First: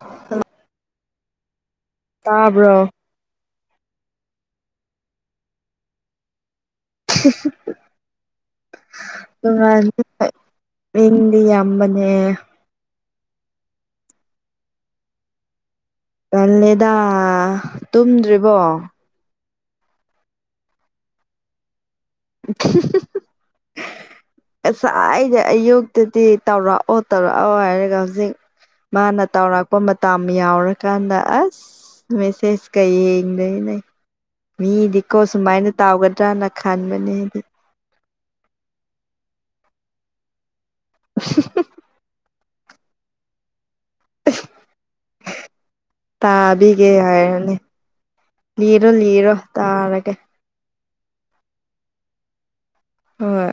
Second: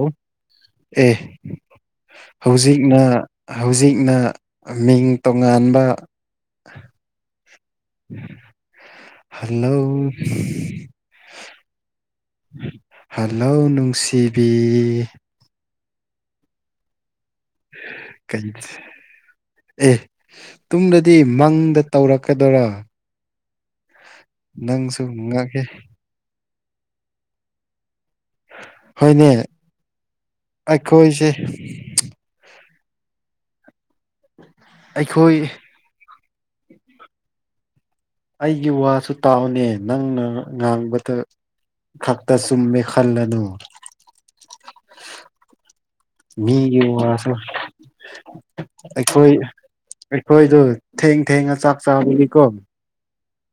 ꯎꯝ ꯑꯦ ꯇꯥꯕ꯭ꯔꯣ ꯍꯧꯖꯤꯛꯅ ꯍꯧꯖꯤꯛꯅ ꯃꯤꯡ ꯇꯣꯉꯥꯟꯕ [inaudible] ꯍꯜꯂꯣ ꯇꯣꯉꯥꯟꯕꯅꯦ ꯃꯤꯗꯤ ꯌꯥꯝꯕꯅꯦ ꯍꯦꯜꯂꯣ ꯅꯨꯡꯁꯤꯕꯤ ꯇꯜꯂꯦꯗ ꯇꯨꯝꯗ꯭ꯔꯤꯕꯣ ꯑꯦ ꯇꯨꯝꯃꯗꯤ ꯃꯪꯗ ꯇꯧꯔꯛꯀꯗ꯭ꯔꯥ ꯉꯁꯥꯏꯒꯩꯗꯤ ꯉꯛꯑꯦ ꯑꯌꯨꯛꯇꯗꯤ ꯇꯧꯔꯛꯑꯣ ꯇꯧꯔꯛꯑꯣ ꯍꯥꯏꯔꯒ ꯍꯧꯖꯤꯛ ꯃꯥꯅ ꯍꯣꯏꯅꯦ ꯇꯧꯔꯥꯛꯄ ꯃꯇꯝ ꯌꯧꯔꯀꯥꯟꯗ ꯑꯩꯈꯣꯏꯁꯦ ꯑꯁ ꯃꯦꯁꯦꯁꯀ ꯌꯦꯡꯗꯣꯏꯅꯦ ꯃꯤꯗꯤꯀꯣ ꯑꯩꯈꯣꯏ ꯁꯨꯃꯥꯏꯅ ꯇꯧꯒꯗ꯭ꯔꯅ ꯈꯟꯕꯅꯦ ꯑꯩꯗꯤ ꯑꯩꯒꯤ ꯋꯥꯁꯨ ꯇꯥꯎꯅꯦ ꯅꯪꯅ ꯉꯥꯡꯕꯗ ꯈꯛꯇ ꯆꯨꯝꯃꯦ ꯈꯜꯂꯅꯨ [inaudible] ꯃꯤꯒꯤ ꯇꯥꯕꯤꯒꯦ ꯋꯥꯁꯨ ꯍꯥꯏꯔꯣꯅꯣ ꯂꯤꯔꯣ ꯑꯩꯈꯣꯏ ꯂꯤꯔꯣ ꯇꯥꯔꯒꯦ ꯑꯩꯈꯣꯏꯗꯣ ꯊꯦꯡ ꯊꯦꯡꯉꯥ ꯆꯥꯛ ꯆꯥꯕꯅꯤꯀꯣ ꯍꯣꯏ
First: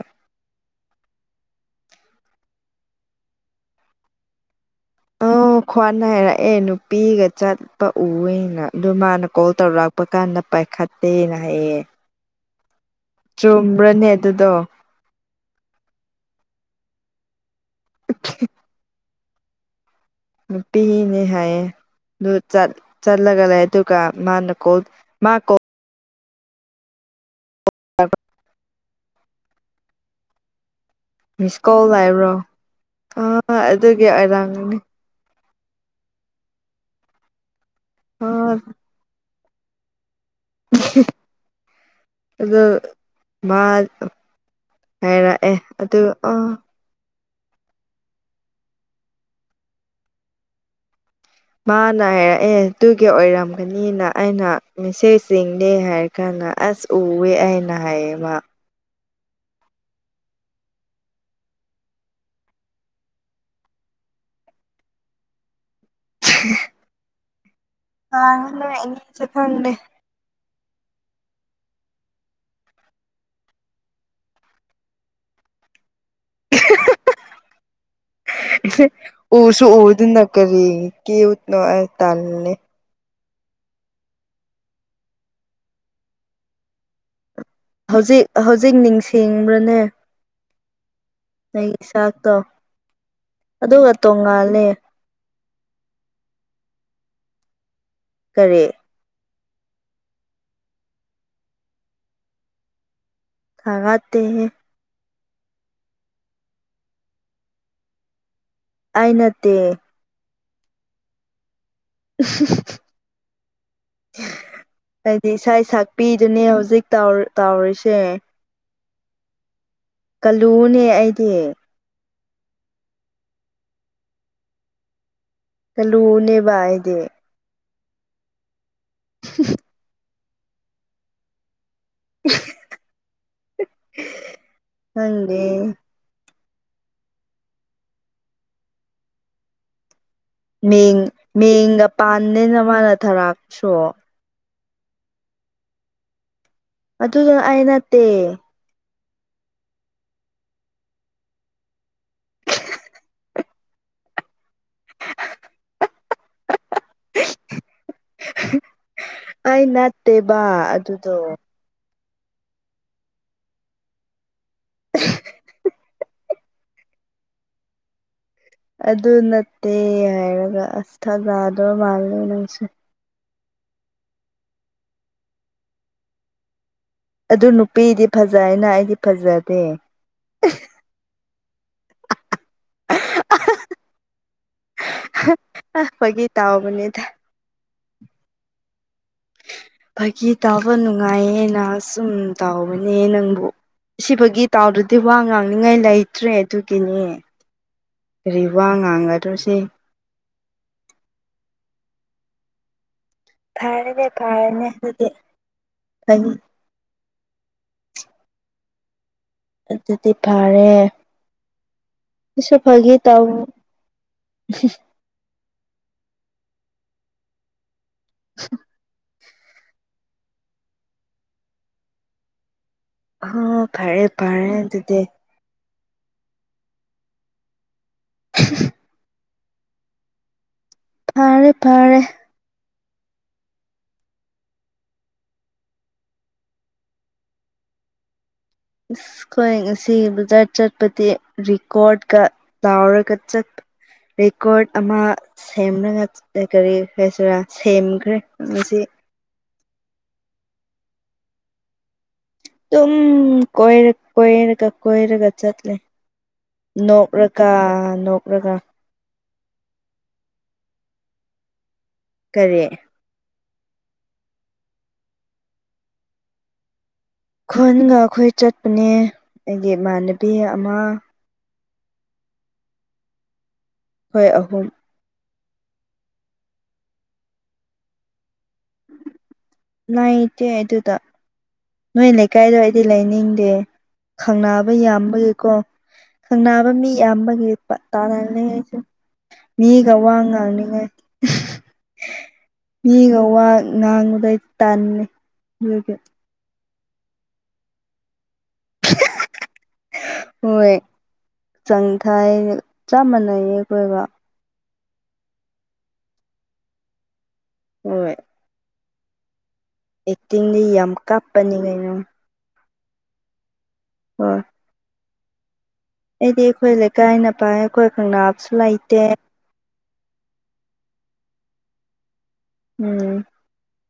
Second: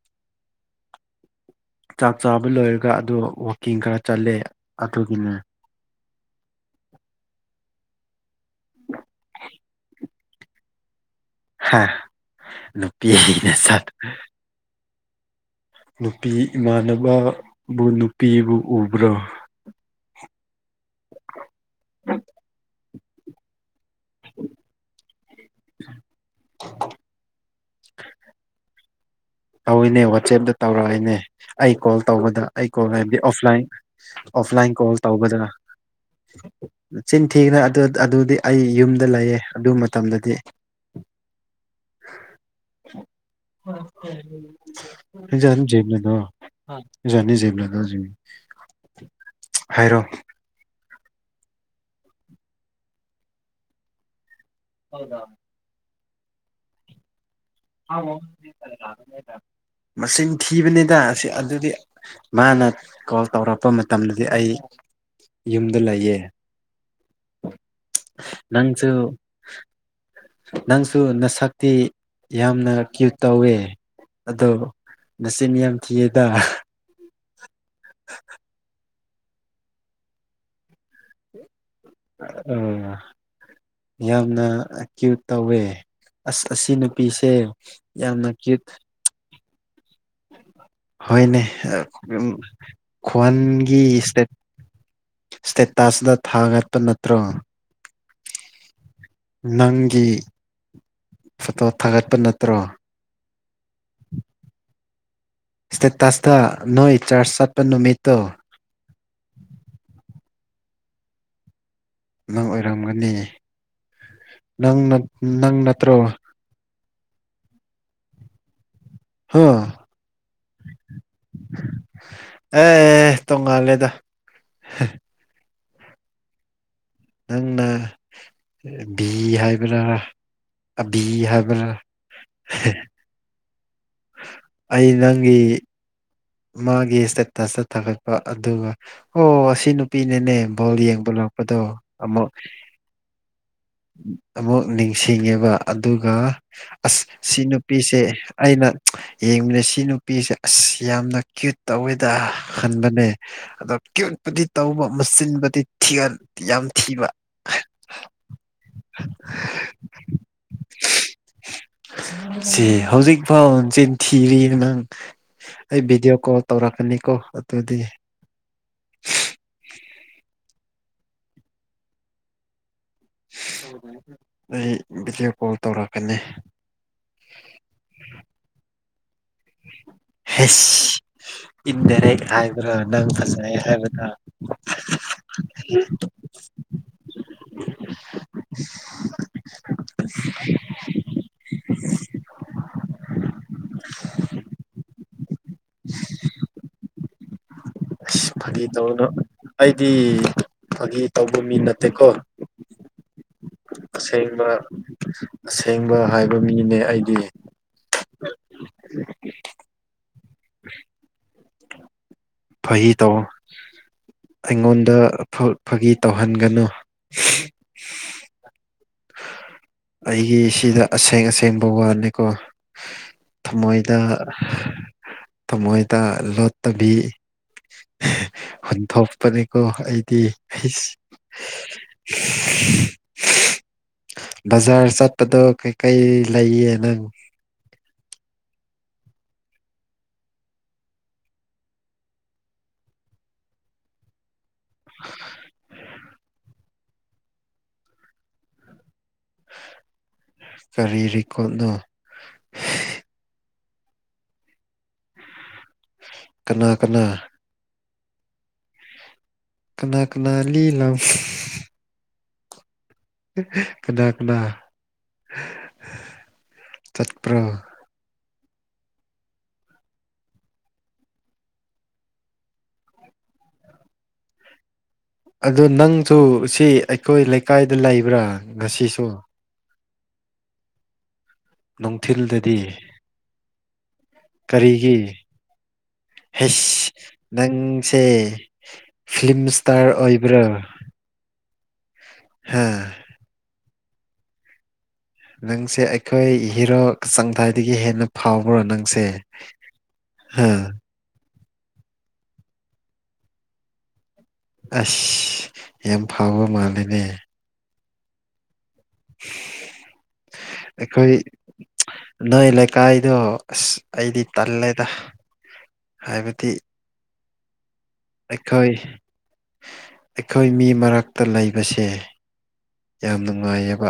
ꯆꯥꯛ ꯆꯥꯕ ꯂꯣꯏꯔꯒ ꯑꯗꯨ ꯋꯥꯛꯀꯤꯡ ꯈꯔ ꯆꯠꯂꯦ ꯑꯗꯨꯒꯤꯅꯦ ꯑꯣ ꯈ꯭ꯋꯥꯟꯅ ꯍꯥꯏꯔꯛꯑꯦ ꯅꯨꯄꯤꯒ ꯆꯠꯄ ꯎꯑꯦꯅ ꯑꯗꯨ ꯃꯥꯅ ꯀꯣꯜ ꯇꯧꯔꯛ ꯔꯛꯄ ꯀꯥꯟꯗ ꯄꯥꯏꯈꯠꯇꯦꯅ ꯍꯥꯏꯌꯦ ꯍꯥꯥ ꯅꯨꯄꯤꯅꯦ ꯁꯥꯠ ꯑꯗꯣ ꯅꯨꯄꯤ ꯏꯃꯥꯟꯅꯕꯕꯨ ꯅꯨꯄꯤꯕꯨ ꯎꯕ꯭ꯔꯣ ꯅꯨꯄꯤꯅꯦ ꯍꯥꯏꯌꯦ ꯑꯗꯨ ꯆꯠ ꯆꯠꯂꯒ ꯂꯩ ꯑꯗꯨꯒ ꯃꯥꯅ ꯀꯣꯜ ꯃꯥꯀꯣ [inaudible] ꯇꯧꯏꯅꯦ ꯋꯥꯆꯦꯞꯇ ꯇꯧꯔꯛꯏꯅꯦ ꯃꯤꯁ ꯑꯩ ꯀꯣꯜ ꯂꯥꯛꯕ꯭ꯔꯣ ꯇꯧꯕꯗ ꯑꯩ ꯀꯣꯜ ꯒꯤ ꯑꯥ ꯑꯣꯐꯂꯥꯏꯟ ꯑꯗꯨꯒꯤ ꯑꯣꯐꯂꯥꯏꯟ ꯑꯣꯏꯔꯥꯡꯒꯅꯤ ꯀꯣꯜ ꯇꯧꯕꯗ ꯆꯤꯟ ꯊꯤꯅꯨ ꯑꯗꯨꯗꯤ ꯑꯥ ꯑꯩ ꯌꯨꯝꯗ ꯂꯩꯌꯦ ꯑꯗꯨ ꯃꯇꯝꯗ ꯃꯇꯝꯗꯗꯤ ꯑꯗꯣ ꯃꯥꯔ ꯑꯥ [unintelligible] [unintelligible] ꯍꯥꯏꯔꯣ ꯃꯥꯅ ꯍꯥꯏꯔꯛꯑꯦ ꯇꯨꯒꯤ ꯑꯣꯏꯔꯝꯒꯅꯤꯅ ꯑꯩꯅ ꯃꯦꯁꯦꯖꯁꯤꯡ ꯍꯥꯏꯔ ꯀꯟꯗꯥ ꯑꯁ ꯎꯩꯌꯦ ꯃꯆꯤꯟ ꯊꯤꯕꯅꯤꯗ ꯑꯁꯤ ꯑꯗꯨꯗꯤ ꯃꯥꯅ ꯀꯣꯜ ꯇꯧꯔꯛꯄ ꯃꯇꯝꯗꯗꯤ ꯑꯩ ꯌꯨꯝꯗ ꯂꯩꯌꯦ [unintelligible] ꯀꯅꯥꯅꯣ ꯅꯣꯏ ꯅꯪꯁꯨ ꯑꯅꯤꯁꯦ ꯈꯪꯗꯦ ꯅꯪꯁꯨ ꯅꯁꯛꯇꯤ ꯌꯥꯝꯅ ꯀ꯭ꯌꯨꯠ ꯇꯧꯋꯦ ꯑꯗꯣ ꯅꯆꯤꯟ ꯌꯥꯝ ꯊꯤꯌꯦꯗ ꯎꯁꯨ ꯎꯗꯅ ꯀꯔꯤ ꯀ꯭ꯌꯨꯠꯅꯣ ꯑꯩ ꯇꯜꯂꯦ ꯑꯥ ꯌꯥꯝꯅ ꯀ꯭ꯌꯨꯠ ꯇꯧꯋꯦ ꯑꯁ ꯑꯁꯤ ꯅꯨꯄꯤꯁꯦ ꯍꯧꯖꯤꯛ ꯌꯥꯝꯅ ꯀ꯭ꯌꯨꯠ ꯍꯧꯖꯤꯛ ꯅꯤꯡꯁꯤꯡꯕ꯭ꯔꯅꯦ ꯍꯣꯏꯅꯦ ꯅꯪꯒꯤ ꯆꯥꯛꯇꯣ ꯈ꯭ꯋꯥꯟꯒꯤ ꯑꯗꯨꯒ ꯏꯁꯇꯦꯠ ꯇꯣꯡꯉꯥꯜꯂꯦ ꯁꯇꯦꯇꯁꯇ ꯊꯥꯒꯠꯄ ꯅꯠꯇ꯭ꯔꯣ ꯀꯔꯤ ꯅꯪꯒꯤ ꯐꯣꯇꯣ ꯊꯥꯒꯠꯄ ꯅꯠꯇ꯭ꯔꯣ ꯊꯥꯒꯠꯇꯦꯍꯦ ꯁꯇꯦꯇꯁꯇ ꯅꯣꯏ ꯆꯥꯔꯆ ꯆꯠꯄ ꯅꯨꯃꯤꯠꯇꯣ ꯑꯩ ꯅꯠꯇꯦ ꯅꯪ ꯑꯣꯏꯔꯝꯒꯅꯤ ꯅꯪ ꯑꯩꯗꯤ ꯅꯪ ꯏꯁꯩ ꯅꯠꯇ꯭ꯔꯣ ꯁꯥꯛꯄꯤꯗꯨꯅꯦ ꯍꯧꯖꯤꯛ ꯇꯥꯎꯔꯤꯁꯦ ꯍꯥꯥ ꯀꯜꯂꯨꯅꯦ ꯑꯩꯗꯤ ꯑꯦ ꯇꯣꯡꯉꯥꯜꯂꯦꯗ ꯀꯂꯨꯅꯦꯕ ꯑꯩꯗꯤ ꯅꯪꯅ ꯕꯤ ꯍꯥꯏꯕꯔꯥꯔꯥ ꯑꯕꯤ ꯍꯥꯏꯕꯔꯥꯔꯥ ꯍꯦ [inaudible] ꯑꯩ ꯅꯪꯒꯤ ꯈꯪꯗꯦ ꯃꯥꯒꯤ ꯏꯁꯇꯦꯇꯁꯇ ꯊꯥꯒꯠꯄ ꯑꯗꯨꯒ ꯑꯣ ꯁꯤ ꯅꯨꯄꯤꯅꯅꯦ ꯕꯣꯜ ꯃꯤꯡ ꯌꯦꯡꯕ ꯂꯥꯛꯄꯗꯣ ꯃꯤꯡꯒ ꯑꯃꯨꯛ ꯄꯥꯟꯗꯦꯅ ꯃꯥꯅ ꯊꯥꯔꯛꯄꯁꯨ ꯑꯃꯨꯛ ꯅꯤꯡꯁꯤꯡꯉꯦꯕ ꯑꯗꯨꯒ ꯑꯁ ꯑꯗꯨꯗꯣ ꯁꯤ ꯑꯩ ꯅꯨꯄꯤꯁꯦ ꯅꯠꯇꯦ ꯑꯩꯅ ꯌꯦꯡꯕꯅꯦ ꯁꯤ ꯅꯨꯄꯤꯁꯦ ꯑꯁ ꯌꯥꯝꯅ ꯀ꯭ꯌꯨꯠ ꯇꯧꯋꯦꯗ ꯈꯟꯕꯅꯦ ꯑꯗꯣ ꯀ꯭ꯌꯨꯠꯄꯨꯗꯤ ꯇꯧꯕ ꯃꯨꯆꯤꯟꯕꯗꯤ ꯊꯤꯌꯟ ꯌꯥꯝ ꯊꯤꯕ [unintelligible] [unintelligible] ꯑꯩ ꯅꯠꯇꯦꯕ ꯑꯗꯨꯗꯣ ꯁꯤ ꯍꯧꯖꯤꯛꯐꯥꯎ ꯆꯤꯟ ꯊꯤꯔꯤ ꯅꯪ ꯑꯩ ꯚꯤꯗꯤꯑꯣ ꯀꯣꯜ ꯇꯧꯔꯛꯀꯅꯤꯀꯣ ꯑꯗꯨꯗꯤ ꯑꯗꯨ ꯅꯠꯇꯦ ꯍꯥꯏꯔꯒ ꯑꯁ ꯊꯥꯖꯗꯕ ꯃꯥꯜꯂꯦ ꯅꯪꯁꯨ ꯑꯩ ꯚꯤꯗꯤꯑꯣ ꯀꯣꯜ ꯇꯧꯔꯛꯀꯅꯤ ꯑꯗꯨ ꯅꯨꯄꯤꯗꯤ ꯐꯖꯩꯅ ꯑꯩꯗꯤ ꯐꯖꯗꯦ ꯍꯦꯁ ꯏꯟꯗꯥꯏꯔꯦꯛ ꯍꯥꯏ ꯔ ꯅꯪ ꯐꯖꯩ ꯍꯥꯏꯕ ꯅꯠꯇ꯭ꯔꯥ ꯑ ꯐꯥꯒꯤ ꯇꯥꯎꯕꯅꯤꯗ ꯐꯥꯒꯤ ꯇꯧꯕ ꯅꯨꯡꯉꯥꯏꯌꯦꯅ ꯁꯨꯝ ꯇꯥꯎꯕꯅꯦ ꯅꯪꯕꯨ ꯁꯤ ꯐꯥꯒꯤ ꯇꯥꯎꯗ꯭ꯔꯗꯤ ꯋꯥ ꯉꯥꯡꯅꯤꯡꯉꯥꯏ ꯂꯩꯇ꯭ꯔꯦ ꯑꯗꯨꯒꯤꯅꯦ ꯀꯔꯤ ꯋꯥ ꯉꯥꯡꯒꯗ꯭ꯔꯣꯁꯤ ꯗꯤ ꯐꯒꯤ ꯇꯧꯕ ꯃꯤ ꯅꯠꯇꯦꯀꯣ ꯐꯔꯦꯅꯦ ꯑꯁꯦꯡꯕ ꯐꯔꯦꯅꯦ ꯑꯗꯨꯗꯤ ꯑꯁꯦꯡꯕ ꯍꯥꯏꯕ ꯐꯒꯤ ꯃꯤꯅꯦ ꯑꯩꯗꯤ [unintelligible] ꯑꯗꯨꯗꯤ ꯐꯔꯦ ꯐꯥꯒꯤ ꯇꯧ ꯑꯩꯉꯣꯟꯗ ꯐꯥꯒꯤ ꯇꯧꯍꯟꯒꯅꯨ [unintelligible] ꯑꯩꯒꯤ ꯁꯤꯗ ꯑꯁꯦꯡ ꯑꯁꯦꯡꯕ ꯋꯥꯅꯤꯀꯣ ꯍꯣ ꯊꯃꯣꯏꯗ ꯐꯔꯦ ꯐꯔꯦ ꯑꯗꯨꯗꯤ ꯊꯃꯣꯏꯗ ꯂꯣꯠꯇꯕꯤ ꯍꯥ ꯍꯨꯟꯊꯣꯛꯄꯅꯤ ꯀꯣ ꯑꯩꯗꯤ ꯍꯩꯁ ꯐꯔꯦ ꯐꯔꯦ [inaudible] ꯕꯖꯥꯔ ꯆꯠꯄꯗꯣ ꯀꯩꯀꯩ ꯂꯩꯌꯦ ꯅꯪ ꯏꯁ ꯑꯩꯈꯣꯏ ꯉꯁꯤ ꯕꯖꯥꯔ ꯆꯠꯄꯗꯤ ꯔꯤꯀꯣꯔꯠꯀ ꯂꯥꯎꯔꯒ ꯆꯠ ꯔꯤꯀꯣꯔꯠ ꯑꯃꯥ ꯁꯦꯝꯔꯒ ꯑꯥ ꯀꯔꯤ ꯍꯥꯏꯁꯤꯔꯥ ꯁꯦꯝꯈ꯭ꯔꯦ ꯉꯁꯤ ꯀꯔꯤ ꯔꯤꯀꯣꯠꯅꯣ ꯇꯨꯝ ꯀꯣꯏꯔꯛ ꯀꯣꯏꯔꯒ ꯀꯣꯏꯔꯒ ꯆꯠꯂꯦ ꯀꯅꯥ ꯀꯅꯥ ꯅꯣꯛꯔꯛ ꯀꯥ ꯅꯣꯛꯔꯒ ꯀꯅꯥ ꯀꯅꯥ ꯂꯤꯂꯞ ꯀꯔꯤ ꯀꯅꯥ ꯀꯅꯥ ꯆꯠꯄ꯭ꯔꯣ ꯈꯨꯟꯒ ꯑꯩꯈꯣꯏ ꯆꯠꯄꯅꯦ ꯑꯩꯒꯤ ꯏꯃꯥꯟꯅꯕꯤ ꯑꯃꯥ ꯈꯣꯏ ꯑꯍꯨꯝ ꯑꯗꯨ ꯅꯪꯁꯨ ꯁꯤ ꯑꯩꯈꯣꯏ ꯂꯩꯀꯥꯏꯗ ꯂꯩꯕ꯭ꯔꯥ ꯉꯁꯤꯁꯨ ꯅꯩꯇꯦ ꯑꯗꯨꯗꯥ ꯅꯣꯏ ꯅꯨꯡꯊꯤꯜꯗꯗꯤ ꯂꯩꯀꯥꯏꯗꯣ ꯑꯩꯗꯤ ꯂꯩꯅꯤꯡꯗꯦ ꯈꯪꯅꯕ ꯀꯔꯤꯒꯤ ꯌꯥꯝꯕꯒꯤꯀꯣ ꯈꯪꯅꯕ ꯃꯤ ꯍꯩꯁ ꯑꯌꯥꯝꯕꯒꯤ ꯅꯪꯁꯦ ꯄꯠꯇꯥꯜꯂꯂꯦ ꯑꯩꯁꯨ ꯐꯤꯂꯝ ꯏꯁꯇꯥꯔ ꯃꯤꯒ ꯋꯥ ꯑꯣꯏꯕ꯭ꯔꯥ ꯉꯥꯡꯅꯤꯡꯉꯥꯏ [unintelligible] ꯍꯥ ꯃꯤꯒ ꯋꯥ ꯉꯥꯡꯕꯩ ꯇꯟꯂꯦ ꯅꯪꯁꯦ ꯑꯩꯈꯣꯏ ꯍꯤꯔꯣꯛ ꯆꯪꯊꯥꯏꯗꯒꯤ ꯍꯦꯟꯅ ꯐꯥꯎꯕ꯭ꯔꯣ ꯅꯪ ꯁꯦ ꯍꯥ ꯆꯪ ꯊꯥꯏ ꯆꯞ ꯃꯥꯟꯅꯩꯌꯦ ꯀꯣꯏꯕ ꯑꯁ ꯌꯥꯝ ꯐꯥꯎꯕ ꯃꯥꯜꯂꯦꯅꯦ ꯍꯣꯏ [inaudible] ꯑꯦꯛꯇꯤꯡꯗꯤ ꯌꯥꯝ ꯑꯩꯈꯣꯏ ꯀꯥꯞꯄꯅꯤ ꯀꯩꯅꯣ ꯅꯣꯏ ꯂꯩꯀꯥꯏꯗꯣ ꯑꯁ ꯑꯩꯗꯤ ꯍꯣꯏ ꯇꯜꯂꯦꯗ ꯑꯩꯗꯤ ꯍꯥꯏꯕꯗꯤ ꯑꯩꯈꯣꯏ ꯂꯩꯀꯥꯏꯅ ꯄꯥꯏ ꯑꯩꯈꯣꯏ ꯈꯪꯅꯥꯕꯁꯨ ꯑꯩꯈꯣꯏ ꯂꯩꯇꯦ ꯑꯩꯈꯣꯏ ꯃꯤ ꯃꯔꯛꯇ ꯂꯩꯕꯁꯦ ꯎꯝ ꯌꯥꯝ ꯅꯨꯡꯉꯥꯏꯌꯦꯕ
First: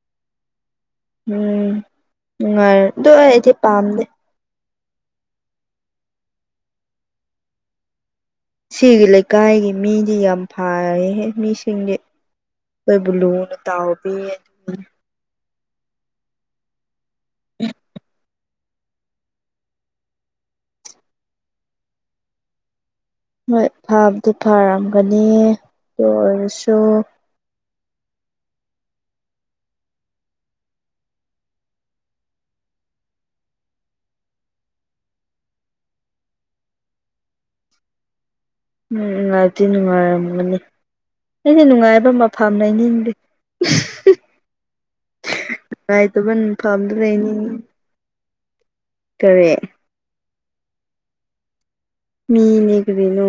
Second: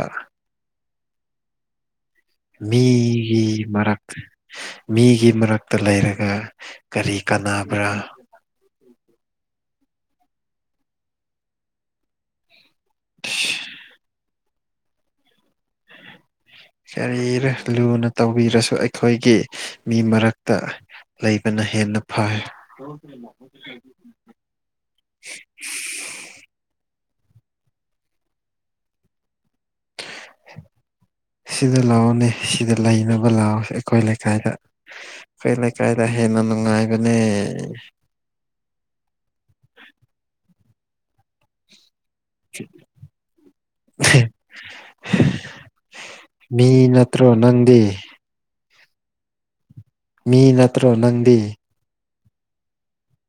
ꯎꯝ ꯅꯨꯡꯉꯥꯏꯔꯤ ꯑꯗꯨ ꯃꯤꯒꯤ ꯑꯩꯗꯤ ꯃꯔꯛ ꯄꯥꯝꯗꯦ ꯃꯤꯒꯤ ꯃꯔꯛꯇ ꯂꯩꯔꯒ ꯀꯔꯤ ꯀꯥꯟꯅꯕ꯭ꯔ ꯁꯤꯒꯤ ꯂꯩꯀꯥꯏꯒꯤ ꯃꯤꯗꯤ ꯌꯥꯝ ꯐꯥꯌꯦꯍꯦ ꯃꯤꯁꯤꯡꯗꯤ ꯂꯣꯏꯕꯨ ꯂꯨꯅ ꯇꯥꯎꯕꯤꯌꯦ ꯀꯔꯤꯔ ꯂꯨꯅ ꯇꯧꯕꯤꯔꯁꯨ ꯑꯩ ꯈꯣꯏꯒꯤ ꯃꯤ ꯃꯔꯛꯇ ꯂꯩꯕꯅ ꯍꯦꯟꯅ ꯐꯥꯏ ꯍꯣꯏ ꯐꯥꯕꯨꯗꯤ ꯐꯔꯝꯒꯅꯤ ꯑꯗꯨ ꯑꯣꯏꯔꯁꯨ [inaudible] ꯁꯤꯗ ꯂꯥꯛꯑꯣꯅꯦ ꯁꯤꯗ ꯂꯩꯅꯕ ꯂꯥꯛꯑꯣ ꯑꯩꯈꯣꯏ ꯂꯩꯀꯥꯏꯗ ꯑꯩꯈꫭꯏ ꯂꯩꯀꯥꯏꯗ ꯍꯦꯟꯅ ꯅꯨꯡꯉꯥꯏꯕꯅꯦ ꯎꯝ ꯅꯨꯡꯉꯥꯏꯞꯗꯤ ꯅꯨꯡꯉꯥꯏꯔꯝꯒꯅꯤ ꯑꯩꯗꯤ ꯅꯨꯡꯉꯥꯏꯕ ꯃ ꯐꯝ ꯂꯩꯅꯤꯡꯗꯦ [unintelligible] ꯅꯨꯡꯉꯥꯏꯇꯕ ꯃꯤ ꯃꯐꯝꯗ ꯅꯠꯇ꯭ꯔꯣ ꯂꯩꯅꯤꯡꯉꯦ ꯅꯪꯗꯤ ꯀꯔꯤ ꯃꯤ ꯅꯠꯇ꯭ꯔꯣ ꯅꯪꯗꯤ ꯃꯤꯅꯦ ꯀꯔꯤꯅꯣ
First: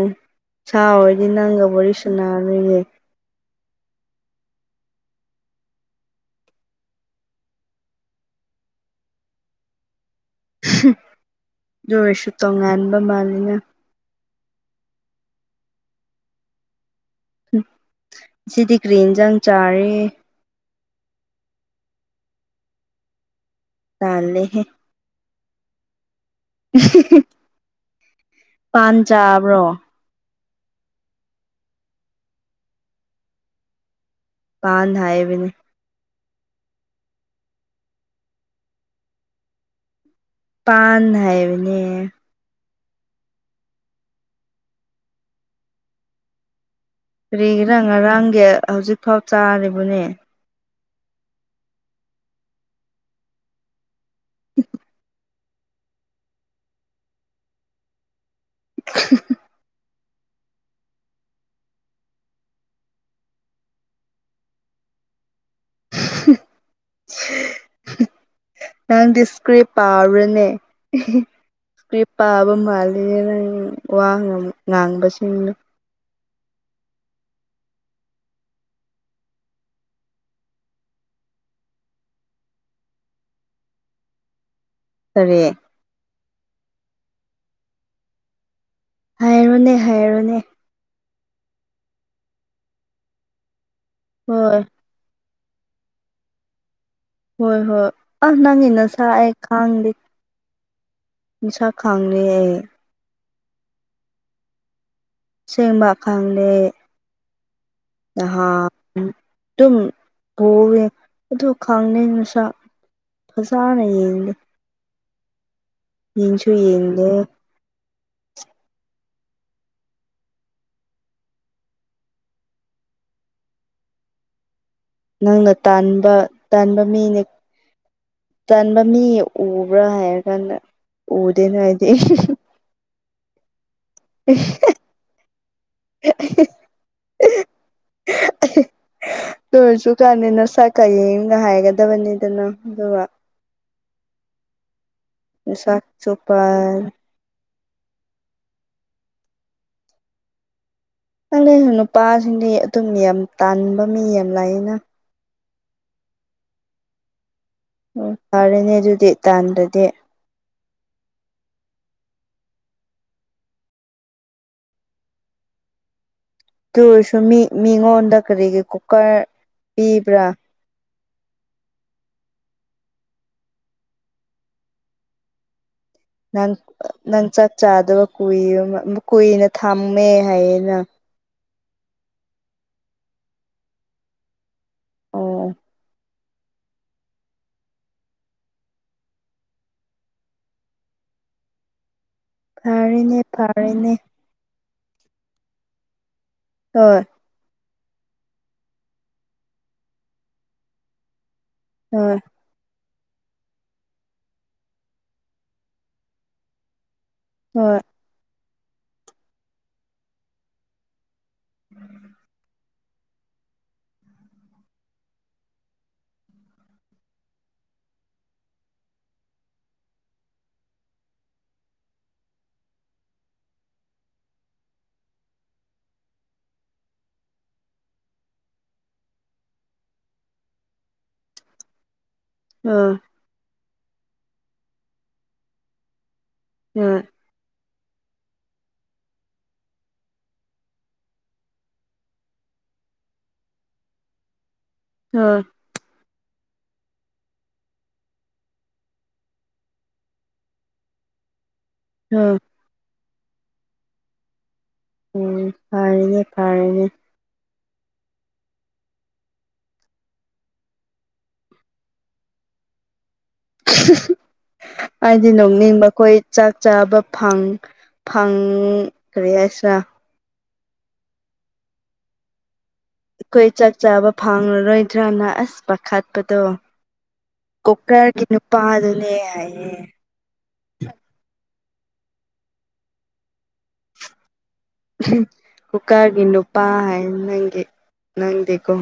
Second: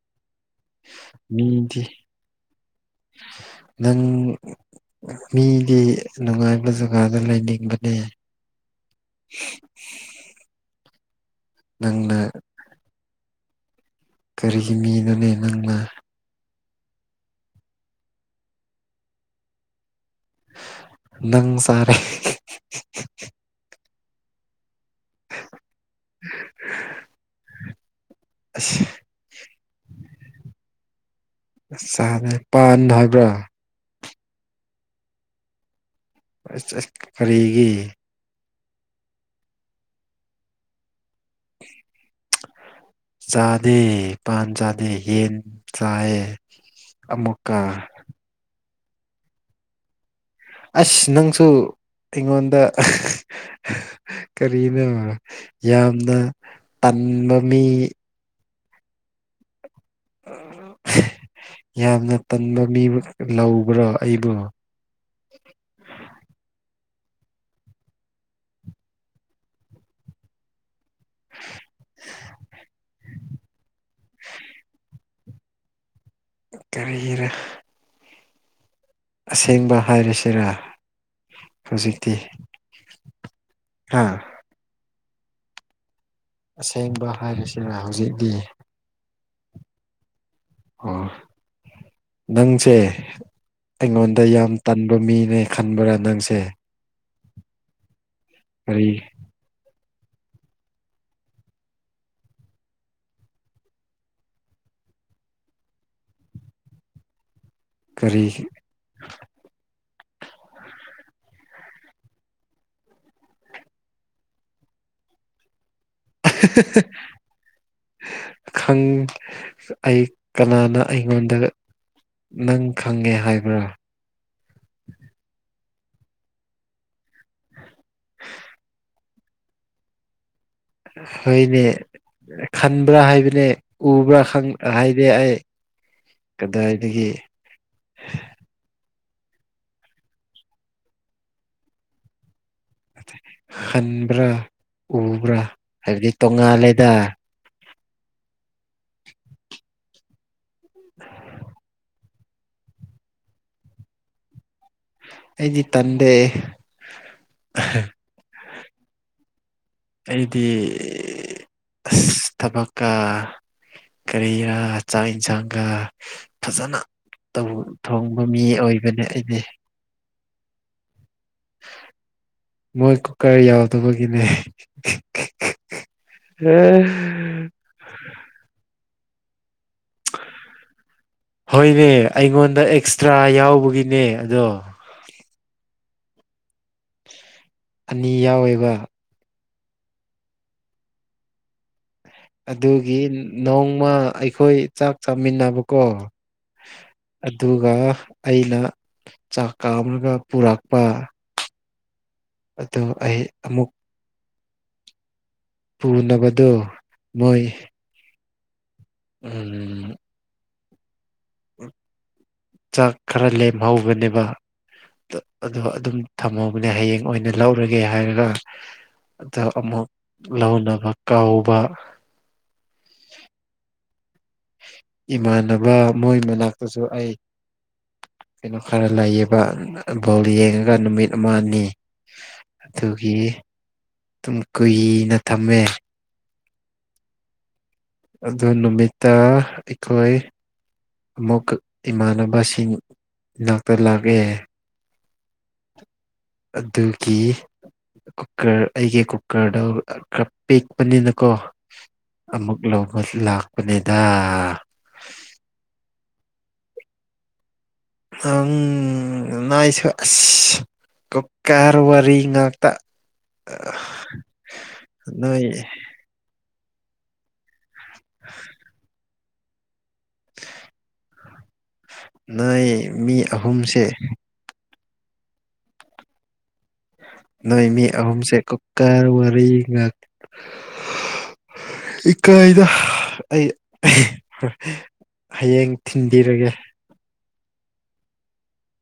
ꯁꯥ ꯑꯣꯏꯔꯗꯤ ꯅꯪꯒ ꯃꯤꯗꯤ ꯋꯥꯔꯤ ꯁꯥꯟꯅꯔꯣꯏꯌꯦ ꯅꯪ ꯃꯤꯗꯤ ꯅꯨꯡꯉꯥꯏꯕ ꯖꯒꯥꯗ ꯂꯩꯅꯤꯡꯕꯅꯦ [inaudible] [unintelligible] ꯑꯗꯨ ꯅꯪꯅ ꯑꯣꯏꯔꯁꯨ ꯇꯣꯉꯥꯟꯕ ꯃꯥꯜꯂꯤꯗ ꯀꯔꯤꯒꯤ ꯃꯤꯅꯣꯅꯦ ꯅꯪꯂ ꯁꯤꯗꯤ ꯀ꯭ꯔꯤ ꯏꯟꯖꯥꯡ ꯆꯥꯔꯦ ꯅꯪ ꯆꯥꯔꯦ ꯇꯜꯂꯦꯍꯦ [unintelligible] ꯄꯥꯟ ꯆꯥꯕ꯭ꯔꯣ ꯆꯥꯅ ꯄꯥꯥꯟ ꯍꯥꯏꯕ꯭ꯔ ꯄꯥꯟ ꯍꯥꯏꯕꯅꯦ ꯑꯁ ꯑꯁ ꯀꯔꯤꯒꯤ ꯄꯥꯟ ꯍꯥꯏꯕꯅꯦ ꯆꯥꯗꯦ ꯄꯥꯟ ꯆꯥꯗꯦ ꯌꯦꯟ ꯆꯥꯏꯌꯦ ꯑꯃꯨꯛꯀ ꯀꯔꯤꯒꯤꯔ ꯉꯔꯥꯡꯒꯤ ꯍꯧꯖꯤꯛꯐꯥꯎ ꯆꯥꯔꯤꯕꯅꯦ ꯑꯁ ꯅꯪꯁꯨ ꯑꯩꯉꯣꯟꯗ ꯀꯔꯤꯅꯣꯕ ꯌꯥꯝꯅ ꯇꯟꯕ ꯃꯤ [unintelligible] [unintelligible] ꯌꯥꯝꯅ ꯇꯟꯕ ꯃꯤ ꯂꯧꯕ꯭ꯔꯣ ꯑꯩꯕꫭ [unintelligible] ꯅꯪꯗꯤ ꯏꯁꯀ꯭ꯔꯤꯞ ꯄꯥꯕ꯭ꯔꯅꯦ [unintelligible] ꯏꯁꯀ꯭ꯔꯤꯞ ꯄꯥꯕ ꯃꯥꯜꯂꯦ ꯅꯪ ꯋꯥ ꯉꯥꯡꯕꯁꯤꯡꯗꯣ ꯀꯔꯤꯒꯤꯔ ꯑꯁꯦꯡꯕ ꯍꯥꯏꯔꯁꯤꯔ ꯍꯧꯖꯤꯛꯇꯤ ꯍꯥ ꯀꯔꯤ ꯑꯁꯦꯡꯕ ꯍꯥꯏꯔꯁꯤꯔ ꯍꯧꯖꯤꯛꯇꯤ ꯍꯥꯏꯔꯣꯅꯦ ꯍꯥꯏꯔꯣꯅꯦ ꯑꯣ ꯅꯪꯁꯦ ꯑꯩꯉꯣꯟꯗ ꯌꯥꯝ ꯍꯣꯏ ꯇꯟ ꯕ ꯃꯤꯅꯦ ꯈꯟꯕ꯭ꯔ ꯅꯪꯁꯦ ꯍꯣꯏ ꯍꯣꯏ ꯑꯥ ꯅꯪꯒꯤ ꯀꯔꯤ ꯅꯁꯥ ꯑꯩ ꯈꯪꯗꯦ ꯃꯤꯁꯛ ꯈꯪꯅꯤꯌꯦ ꯑꯁꯦꯡꯕ ꯈꯪꯂꯦ ꯀꯔꯤ ꯅꯍꯥ ꯎꯝ ꯑꯗꯨꯝ [unintelligible] ꯑꯗꯨ ꯈꯪꯗꯦ ꯅꯁꯥ ꯅꯁꯥꯅ ꯌꯦꯡꯗꯦ ꯌꯦꯡꯁꯨ ꯌꯦꯡꯗꯦ [unintelligible] ꯈꯪ ꯑꯩ ꯀꯅꯥꯅ ꯑꯩꯉꯣꯟꯗ ꯅꯪ ꯈꯪꯉꯦ ꯍꯥꯏꯕ꯭ꯔꯥ ꯅꯪꯅ ꯇꯥꯟꯕ ꯇꯟꯕ ꯃꯤꯅꯦ ꯇꯟꯕ ꯃꯤ ꯎꯕ꯭ꯔꯥ ꯍꯥꯏꯔꯀꯥꯟꯗ ꯎꯗꯦꯅ ꯍꯣꯏꯅꯦ ꯍꯥꯏꯗꯤ ꯈꯟꯕ꯭ꯔꯥ ꯍꯥꯏꯕꯅꯦ ꯎꯕ꯭ꯔꯥ ꯈꯪ ꯍꯥꯏꯗꯤ ꯑꯩ ꯀꯗꯥꯏꯗꯒꯤ [inaudible] ꯗꯨꯑꯣꯏꯔꯁꯨ [unintelligible] ꯅꯁꯛꯀ ꯌꯦꯡꯉꯒ ꯍꯥꯏꯒꯗꯕꯅꯤꯗꯅ ꯑꯗꯨꯒ ꯍꯟꯕ꯭ꯔꯥ ꯎꯕ꯭ꯔꯥ ꯅꯁꯛ ꯍꯥꯏꯕꯗꯤ ꯆꯨꯄ ꯇꯣꯉꯥꯜꯂꯦꯗ [inaudible] [unintelligible] ꯅꯨꯄꯥꯁꯤꯡꯗꯤ ꯑꯗꯨꯝ ꯌꯥꯝ ꯇꯥꯟꯕ ꯃꯤ ꯌꯥꯝ ꯂꯩꯅꯥ ꯑꯩꯗꯤ ꯇꯟꯗꯦ ꯑꯣ ꯐꯥꯔꯦꯅꯦ ꯑꯗꯨꯗꯤ ꯇꯥꯟꯗꯗꯤ ꯑꯩꯗꯤ ꯑꯁ ꯊꯕꯛꯀ ꯀꯔꯤꯔꯥ ꯆꯥꯛ ꯏꯟꯁꯥꯡꯒ ꯑꯗꯨꯑꯣꯏꯁꯨ ꯃꯤ ꯃꯤꯉꯣꯟꯗ ꯊꯣꯡꯕ ꯃꯤ ꯀꯔꯤꯒꯤ ꯑꯣꯏꯕꯅꯦ ꯀꯨꯀꯔ ꯑꯩꯗꯤ ꯄꯤꯕ꯭ꯔꯥ ꯃꯣꯏ ꯀꯨꯀꯔ ꯌꯥꯗꯕꯒꯤꯅꯦ ꯅꯪ ꯅꯪ ꯆꯥꯛ ꯆꯥꯗꯕ ꯀꯨꯏꯔꯥ ꯑꯃ ꯀꯨꯏꯅ ꯊꯝꯃꯦ ꯍꯥꯏꯌꯦꯅ ꯍꯣꯏꯅꯦ ꯑꯩꯉꯣꯟꯗ ꯑꯦꯛꯁꯇ꯭ꯔꯥ ꯌꯥꯎꯕꯒꯤꯅꯦ ꯑꯗꯣ ꯑꯣ ꯑꯅꯤ ꯌꯥꯎꯋꯦꯕ ꯑꯗꯨꯒꯤ ꯐꯔꯦꯅꯦ ꯐꯔꯦꯅꯦ ꯅꯣꯡꯃ ꯑꯩꯈꯣꯏ ꯆꯥꯛ ꯆꯥꯃꯤꯟꯅꯕꯀꯣ ꯍꯣꯏ ꯑꯗꯨꯒ ꯑꯩꯅ ꯆꯥꯛ ꯀꯥꯝꯃꯒ ꯄꯨꯔꯛꯄ ꯎꯝ ꯑꯗꯨ ꯑꯩ ꯑꯃꯨꯛ ꯄꯨꯅꯕꯗꯨ ꯃꯣꯏ ꯍꯣꯏ ꯎꯝ ꯆꯥꯛ ꯈꯔ ꯂꯦꯝꯍꯧꯕꯅꯦꯕ ꯗꯣ ꯑꯗꯣ ꯑꯗꯨꯝ ꯊꯝꯍꯧꯕꯅꯦ ꯍꯌꯦꯡ ꯑꯣꯏꯅ ꯂꯧꯔꯒꯦ ꯍꯥꯏꯔꯒ ꯑꯗ ꯑꯃꯨꯛ ꯂꯧꯅꯕ ꯀꯧꯕ ꯏꯃꯥꯟꯅꯕ ꯃꯣꯏ ꯃꯅꯥꯛꯇꯁꯨ ꯑꯩ ꯀꯩꯅꯣ ꯈꯔ ꯂꯩꯌꯦꯕ ꯕꯣꯜ ꯌꯦꯡꯉꯒ ꯅꯨꯃꯤꯠ ꯑꯃ ꯑꯅꯤ ꯎꯝ ꯑꯗꯨꯒꯤ ꯑꯗꯨꯝ ꯀꯨꯏꯅ ꯊꯝꯃꯦ [unintelligible] ꯑꯗꯨ ꯅꯨꯃꯤꯠꯇ ꯑꯩꯈꯣꯏ ꯑꯃꯨꯛꯀ ꯏꯃꯥꯟꯅꯕꯁꯤꯡ ꯅꯥꯛꯇ ꯂꯥꯛꯑꯦ [unintelligible] ꯑꯗꯨꯒꯤ ꯀꯨꯀꯔ ꯑꯩꯒꯤ ꯀꯨꯀꯔꯗꯣ ꯈꯔ ꯄꯤꯛꯄꯅꯤꯅꯀꯣ ꯎꯝ ꯑꯃꯨꯛ ꯂꯧꯕ ꯂꯥꯛꯄꯅꯤꯗ ꯎꯝ ꯐꯔꯦꯅꯦ ꯐꯔꯦꯅꯦ ꯑꯪ ꯅꯥꯏꯁꯨ ꯑꯁ ꯀꯨꯀꯔ ꯋꯥꯔꯤ ꯉꯥꯛꯇꯥ ꯑꯩꯗꯤ ꯅꯣꯏ ꯅꯣꯛꯅꯤꯡꯕ ꯑꯩꯈꯣꯏ ꯆꯥꯛ ꯆꯥꯕ ꯐꯪ ꯐꯪ ꯀꯔꯤ ꯍꯥꯏꯁꯤꯔꯥ ꯅꯣꯏ ꯃꯤ ꯑꯍꯨꯝꯁꯦ ꯐꯪꯔꯔꯣꯏꯗ꯭ꯔꯥꯅ ꯑꯁ ꯄꯥꯈꯠꯄꯗꯣ ꯅꯣꯏ ꯃꯤ ꯀꯨꯀꯔꯒꯤ ꯑꯍꯨꯝꯁꯦ ꯀꯨꯀꯔ ꯅꯨꯄꯥꯗꯨꯅꯦ ꯋꯥꯔꯤ ꯍꯥꯏꯌꯦ ꯉꯥꯛ ꯏꯀꯥꯏꯗ ꯑꯩ [unintelligible] ꯍꯌꯦꯡ ꯀꯨꯀꯥꯔꯒꯤ ꯊꯤꯟꯕꯤꯔꯒꯦ ꯅꯨꯄꯥ ꯍꯥꯏ ꯅꯪꯒꯤ ꯅꯪꯗꯤꯀꯣ